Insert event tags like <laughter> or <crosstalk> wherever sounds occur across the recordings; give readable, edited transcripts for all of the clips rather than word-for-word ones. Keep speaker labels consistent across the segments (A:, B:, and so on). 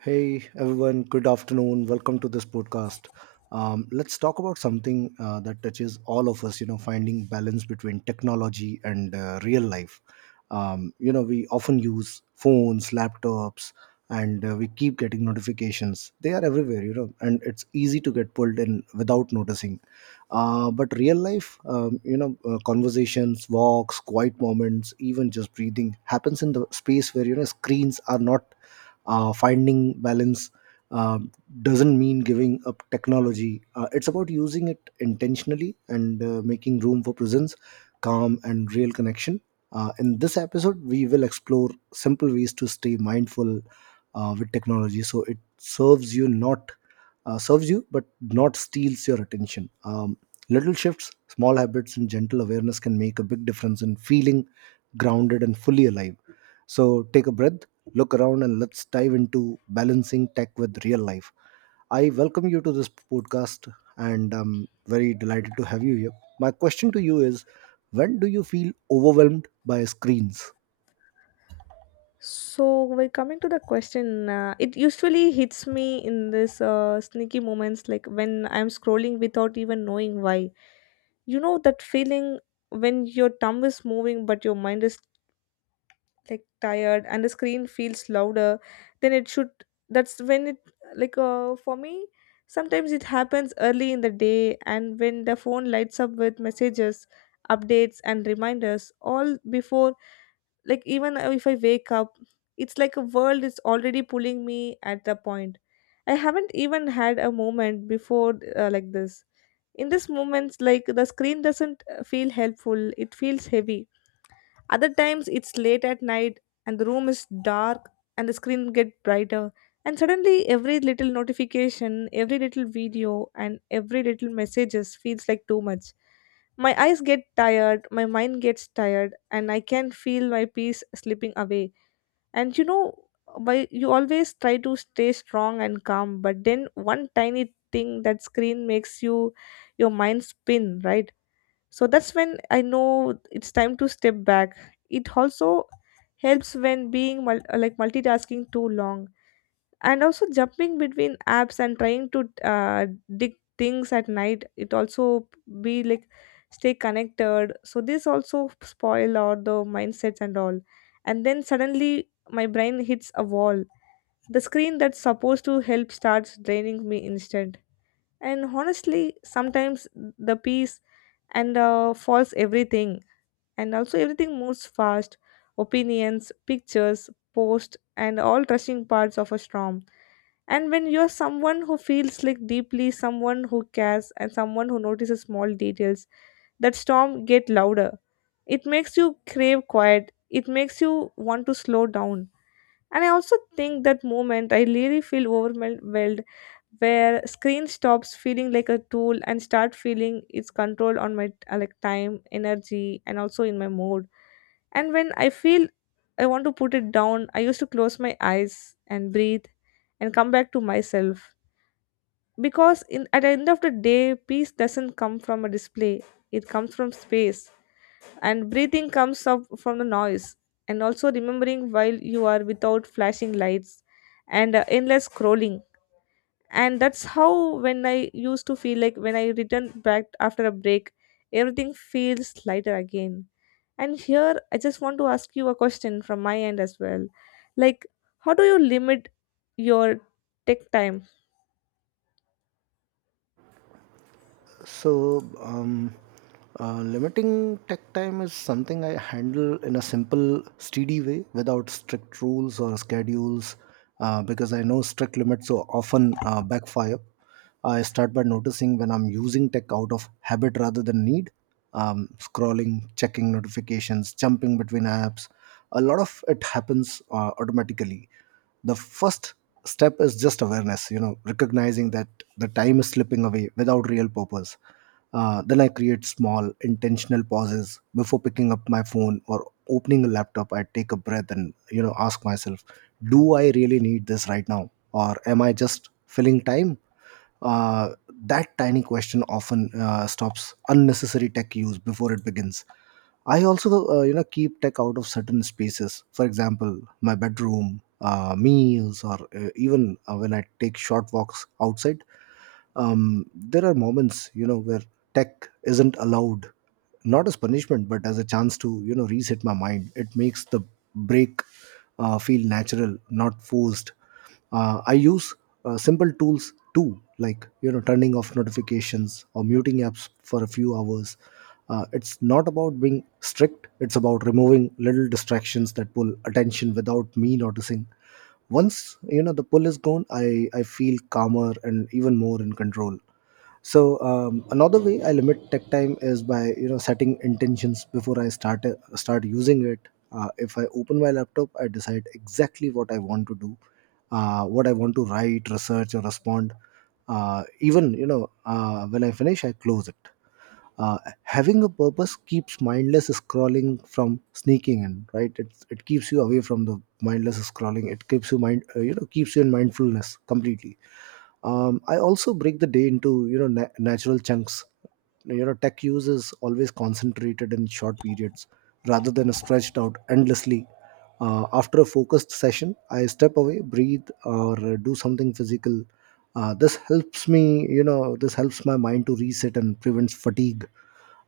A: Hey everyone, good afternoon. Welcome to this podcast. Let's talk about something that touches all of us. Finding balance between technology and real life. We often use phones, laptops, and we keep getting notifications. They are everywhere. And it's easy to get pulled in without noticing. But real life, conversations, walks, quiet moments, even just breathing happens in the space where screens are not. Finding balance um, doesn't mean giving up technology. It's about using it intentionally and making room for presence, calm, and real connection. In this episode we will explore simple ways to stay mindful with technology, so it serves you but not steals your attention. Little shifts, small habits, and gentle awareness can make a big difference in feeling grounded and fully alive. So take a breath, look around, and let's dive into balancing tech with real life. I welcome you to this podcast, and I'm very delighted to have you here. My question to you is, when do you feel overwhelmed by screens?
B: So when coming to the question, it usually hits me in this sneaky moments, like when I'm scrolling without even knowing why. You know that feeling when your thumb is moving but your mind is like tired and the screen feels louder than it should. That's when it for me. Sometimes it happens early in the day, and when the phone lights up with messages, updates, and reminders, all before like even if I wake up, it's like a world is already pulling me. At the point I haven't even had a moment before, like this, in this moments, like the screen doesn't feel helpful, it feels heavy. Other times it's late at night and the room is dark and the screen get brighter, and suddenly every little notification, every little video and every little messages feels like too much. My eyes get tired, my mind gets tired and I can feel my peace slipping away. And you know, by you always try to stay strong and calm, but then one tiny thing that screen makes you your mind spin, right? So that's when I know it's time to step back. It also helps when being like multitasking too long, and also jumping between apps and trying to dig things at night, it also be like stay connected, so this also spoil all the mindsets and all. And then suddenly my brain hits a wall, the screen that's supposed to help starts draining me instant. And honestly sometimes the peace and falls everything, and also everything moves fast, opinions, pictures, posts and all rushing parts of a storm. And when you're someone who feels like deeply, someone who cares and someone who notices small details, that storm get louder. It makes you crave quiet, it makes you want to slow down. And I also think that moment I really feel overwhelmed, where screen stops feeling like a tool and start feeling its control on my like time, energy and also in my mood. And when I feel I want to put it down, I used to close my eyes and breathe and come back to myself. Because in at the end of the day, peace doesn't come from a display. It comes from space, and breathing comes up from the noise, and also remembering while you are without flashing lights and endless scrolling. And that's how, when I used to feel, like when I return back after a break, everything feels lighter again. And here I just want to ask you a question from my end as well, like, how do you limit your tech time?
A: So, um, Limiting tech time is something I handle in a simple, steady way, without strict rules or schedules, because I know strict limits so often backfire. I start by noticing when I'm using tech out of habit rather than need: scrolling, checking notifications, jumping between apps. A lot of it happens automatically. The first step is just awareness, recognizing that the time is slipping away without real purpose. Then I create small intentional pauses before picking up my phone or opening a laptop. I take a breath and ask myself, do I really need this right now, or am I just filling time? uh, that tiny question often stops unnecessary tech use before it begins. I also keep tech out of certain spaces. For example, my bedroom, meals, or even when I take short walks outside. There are moments, where tech isn't allowed, not as punishment, but as a chance to reset my mind. It makes the break feel natural, not forced. I use simple tools too, like turning off notifications or muting apps for a few hours. It's not about being strict, it's about removing little distractions that pull attention without me noticing. Once the pull is gone, I feel calmer and even more in control. So another way I limit tech time is by setting intentions before I start using it. If I open my laptop, I decide exactly what I want to do, what I want to write, research, or respond. Even when I finish, I close it. uh, Having a purpose keeps mindless scrolling from sneaking in, right? It keeps you away from the mindless scrolling. It keeps you mind— keeps you in mindfulness completely. I also break the day into natural chunks. Tech use is always concentrated in short periods rather than stretched out endlessly. After a focused session, I step away, breathe, or do something physical. This helps me— this helps my mind to reset and prevents fatigue.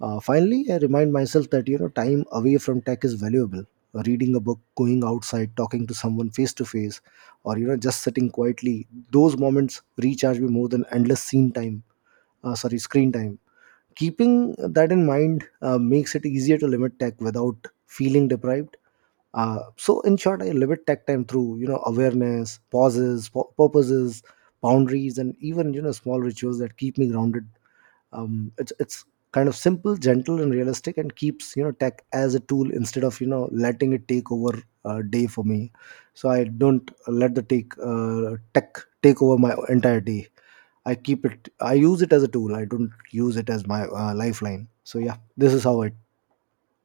A: Finally, I remind myself that, time away from tech is valuable. Reading a book, going outside, talking to someone face to face, or just sitting quietly. Those moments recharge me more than endless scene time. Sorry, screen time. Keeping that in mind makes it easier to limit tech without feeling deprived. So in short, I limit tech time through awareness, pauses, purposes, boundaries, and even small rituals that keep me grounded. It's kind of simple, gentle, and realistic, and keeps tech as a tool instead of letting it take over day for me. So I don't let the take tech take over my entire day. I keep it, I use it as a tool, I don't use it as my lifeline. So yeah, this is how I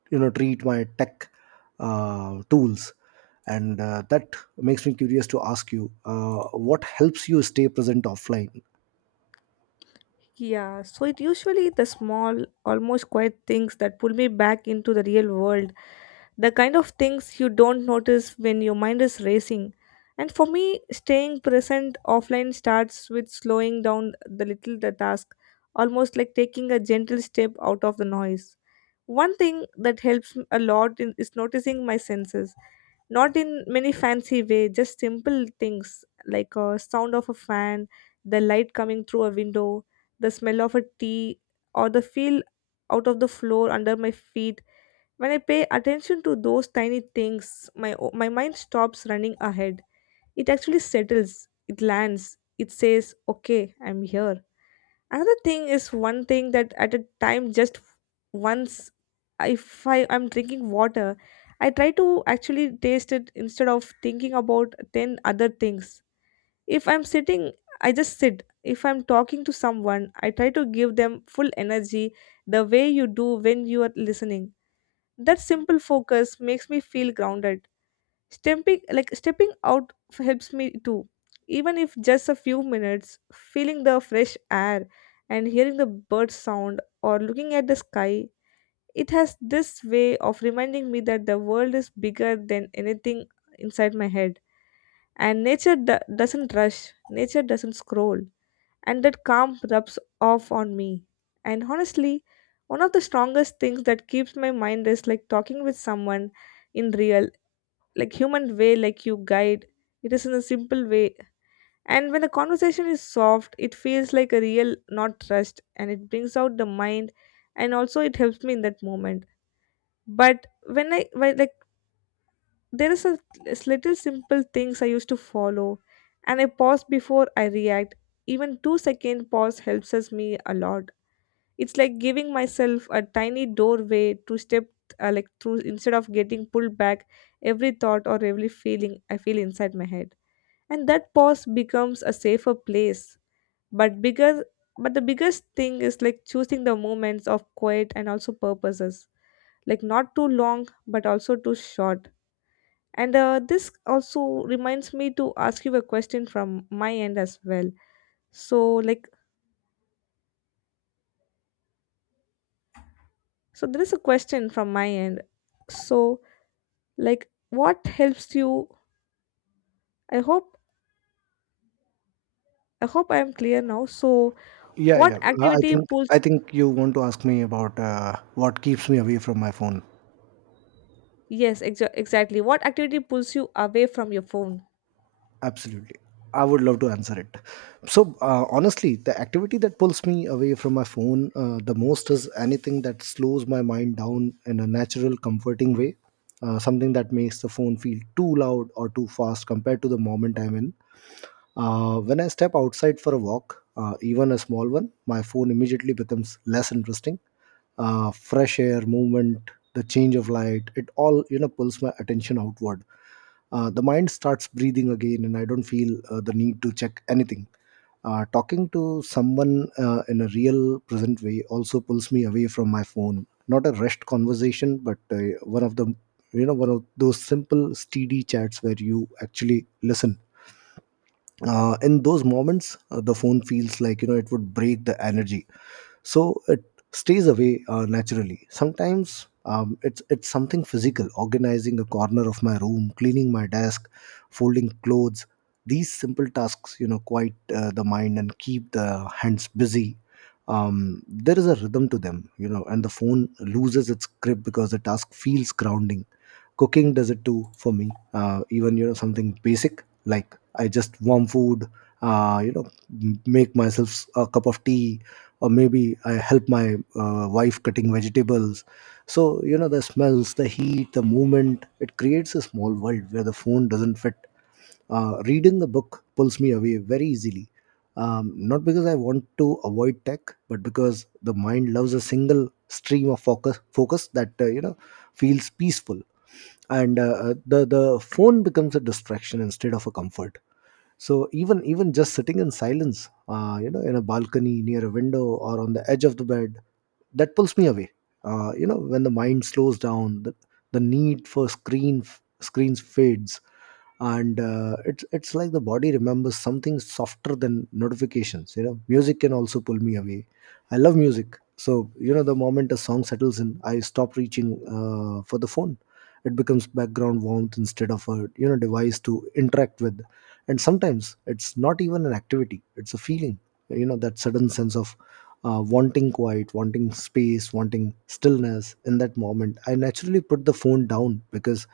A: treat my tech tools. And that makes me curious to ask you, what helps you stay present offline?
B: Yeah, so it usually the small, almost quiet things that pull me back into the real world. The kind of things you don't notice when your mind is racing. And for me, staying present offline starts with slowing down the little the task, almost like taking a gentle step out of the noise. One thing that helps a lot in, is noticing my senses, not in many fancy way, just simple things like a sound of a fan, the light coming through a window, the smell of a tea, or the feel out of the floor under my feet. When I pay attention to those tiny things, my mind stops running ahead. It actually settles, it lands, it says, "Okay, I'm here." Another thing is one thing that at a time, just once, if I'm drinking water, I try to actually taste it instead of thinking about 10 other things. If I'm sitting, I just sit. If I'm talking to someone, I try to give them full energy, the way you do when you are listening. That simple focus makes me feel grounded. Stepping out helps me too. Even if just a few minutes, feeling the fresh air and hearing the bird sound or looking at the sky, it has this way of reminding me that the world is bigger than anything inside my head. And doesn't rush, nature doesn't scroll, and that calm rubs off on me. And honestly, one of the strongest things that keeps my mind is like talking with someone in real, like human way, like you guide. It is in a simple way. And when the conversation is soft, it feels like a real, not rushed, and it brings out the mind, and also it helps me in that moment. But when I, when, like, there is a little simple things I used to follow, and I pause before I react. Even 2 second pause helps us me a lot. It's like giving myself a tiny doorway to step like through, instead of getting pulled back every thought or every feeling I feel inside my head. And that pause becomes a safer place. But bigger but the biggest thing is like choosing the moments of quiet and also purposes. Like not too long but also too short. And this also reminds me to ask you a question from my end as well. So like so there is a question from my end. So, like, what helps you? I hope, I hope I am clear now, so.
A: Yeah,
B: What
A: yeah. I
B: activity
A: think I
B: pulls,
A: think you want to ask me about what keeps me away from my phone.
B: yes, exactly, what activity pulls you away from your phone?
A: Absolutely. I would love to answer it. So, honestly, the activity that pulls me away from my phone the most is anything that slows my mind down in a natural, comforting way. Something that makes the phone feel too loud or too fast compared to the moment I'm in. When I step outside for a walk, even a small one, my phone immediately becomes less interesting. Fresh air, movement, the change of light, it all pulls my attention outward. The mind starts breathing again, and I don't feel the need to check anything. Talking to someone in a real, present way also pulls me away from my phone. Not a rushed conversation, but one of the you know one of those simple, steady chats where you actually listen. In those moments, the phone feels like it would break the energy, so it stays away naturally sometimes. It's something physical organizing a corner of my room, cleaning my desk, folding clothes. These simple tasks quiet the mind and keep the hands busy. There is a rhythm to them, and the phone loses its grip because the task feels grounding. Cooking does it too for me, even something basic like I just warm food, uh, you know make myself a cup of tea, or maybe I help my wife cutting vegetables. So The smells, the heat, the movement it creates a small world where the phone doesn't fit. Reading a book pulls me away very easily, not because I want to avoid tech but because the mind loves a single stream of focus that feels peaceful. And the phone becomes a distraction instead of a comfort. So even just sitting in silence, in a balcony near a window or on the edge of the bed that pulls me away. When the mind slows down, the need for screens fades, and it's like the body remembers something softer than notifications. Music can also pull me away. I love music, so the moment a song settles in, I stop reaching for the phone. It becomes background warmth instead of a device to interact with. And sometimes it's not even an activity, it's a feeling. That sudden sense of wanting quiet, wanting space, wanting stillness. In that moment I naturally put the phone down, because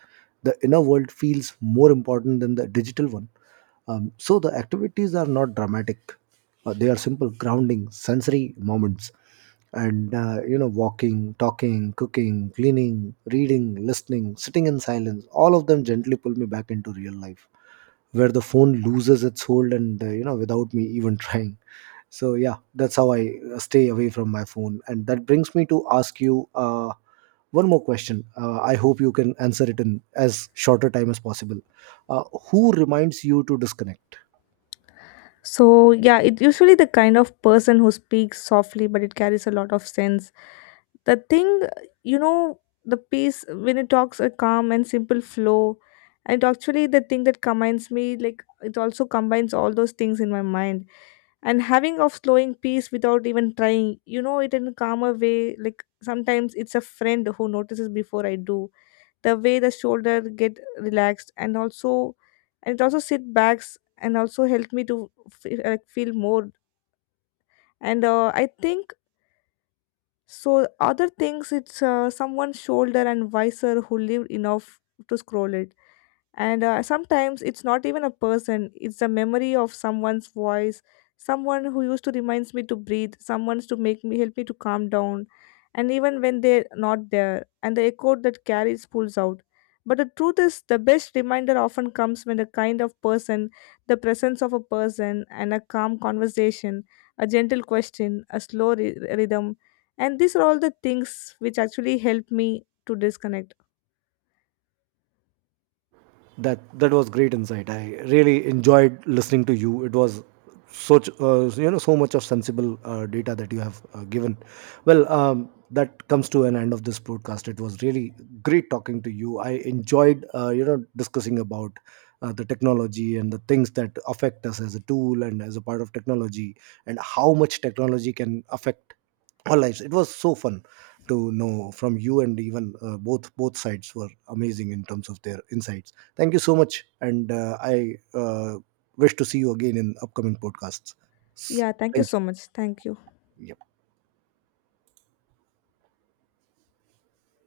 A: the inner world feels more important than the digital one. So the activities are not dramatic. They are simple, grounding, sensory moments. And walking, talking, cooking, cleaning, reading, listening, sitting in silence all of them gently pull me back into real life, where the phone loses its hold, and without me even <laughs> trying. So yeah, that's how I stay away from my phone. And that brings me to ask you one more question. I hope you can answer it in as shorter time as possible. uh, who reminds you to disconnect?
B: So yeah, it's usually the kind of person who speaks softly, but it carries a lot of sense. The thing, you know, the piece when it talks a calm and simple flow, and actually the thing that combines me, like it also combines all those things in my mind. And having of slowing peace without even trying, you know, it in a calmer way. Like sometimes it's a friend who notices before I do, the way the shoulder get relaxed, and also and it also sit backs and also help me to feel, like feel more. And I think so other things it's someone's shoulder and visor who lived enough to scroll it. And sometimes it's not even a person, it's a memory of someone's voice, someone who used to reminds me to breathe, someone's to make me help me to calm down. And even when they're not there, and the echo that carries pulls out. But the truth is, the best reminder often comes when the kind of person, the presence of a person, and a calm conversation, a gentle question, a slow rhythm. And these are all the things which actually help me to disconnect.
A: That was great insight. I really enjoyed listening to you. It was such— so much of sensible data that you have given. Well, that comes to an end of this broadcast. It was really great talking to you. I enjoyed discussing about the technology and the things that affect us as a tool and as a part of technology, and how much technology can affect our lives. It was so fun to know from you, and even both sides were amazing in terms of their insights. Thank you so much, and I wish to see you again in upcoming podcasts.
B: Yeah, thank you
A: Thank
B: so
A: you.
B: much. Thank you.
A: Yeah.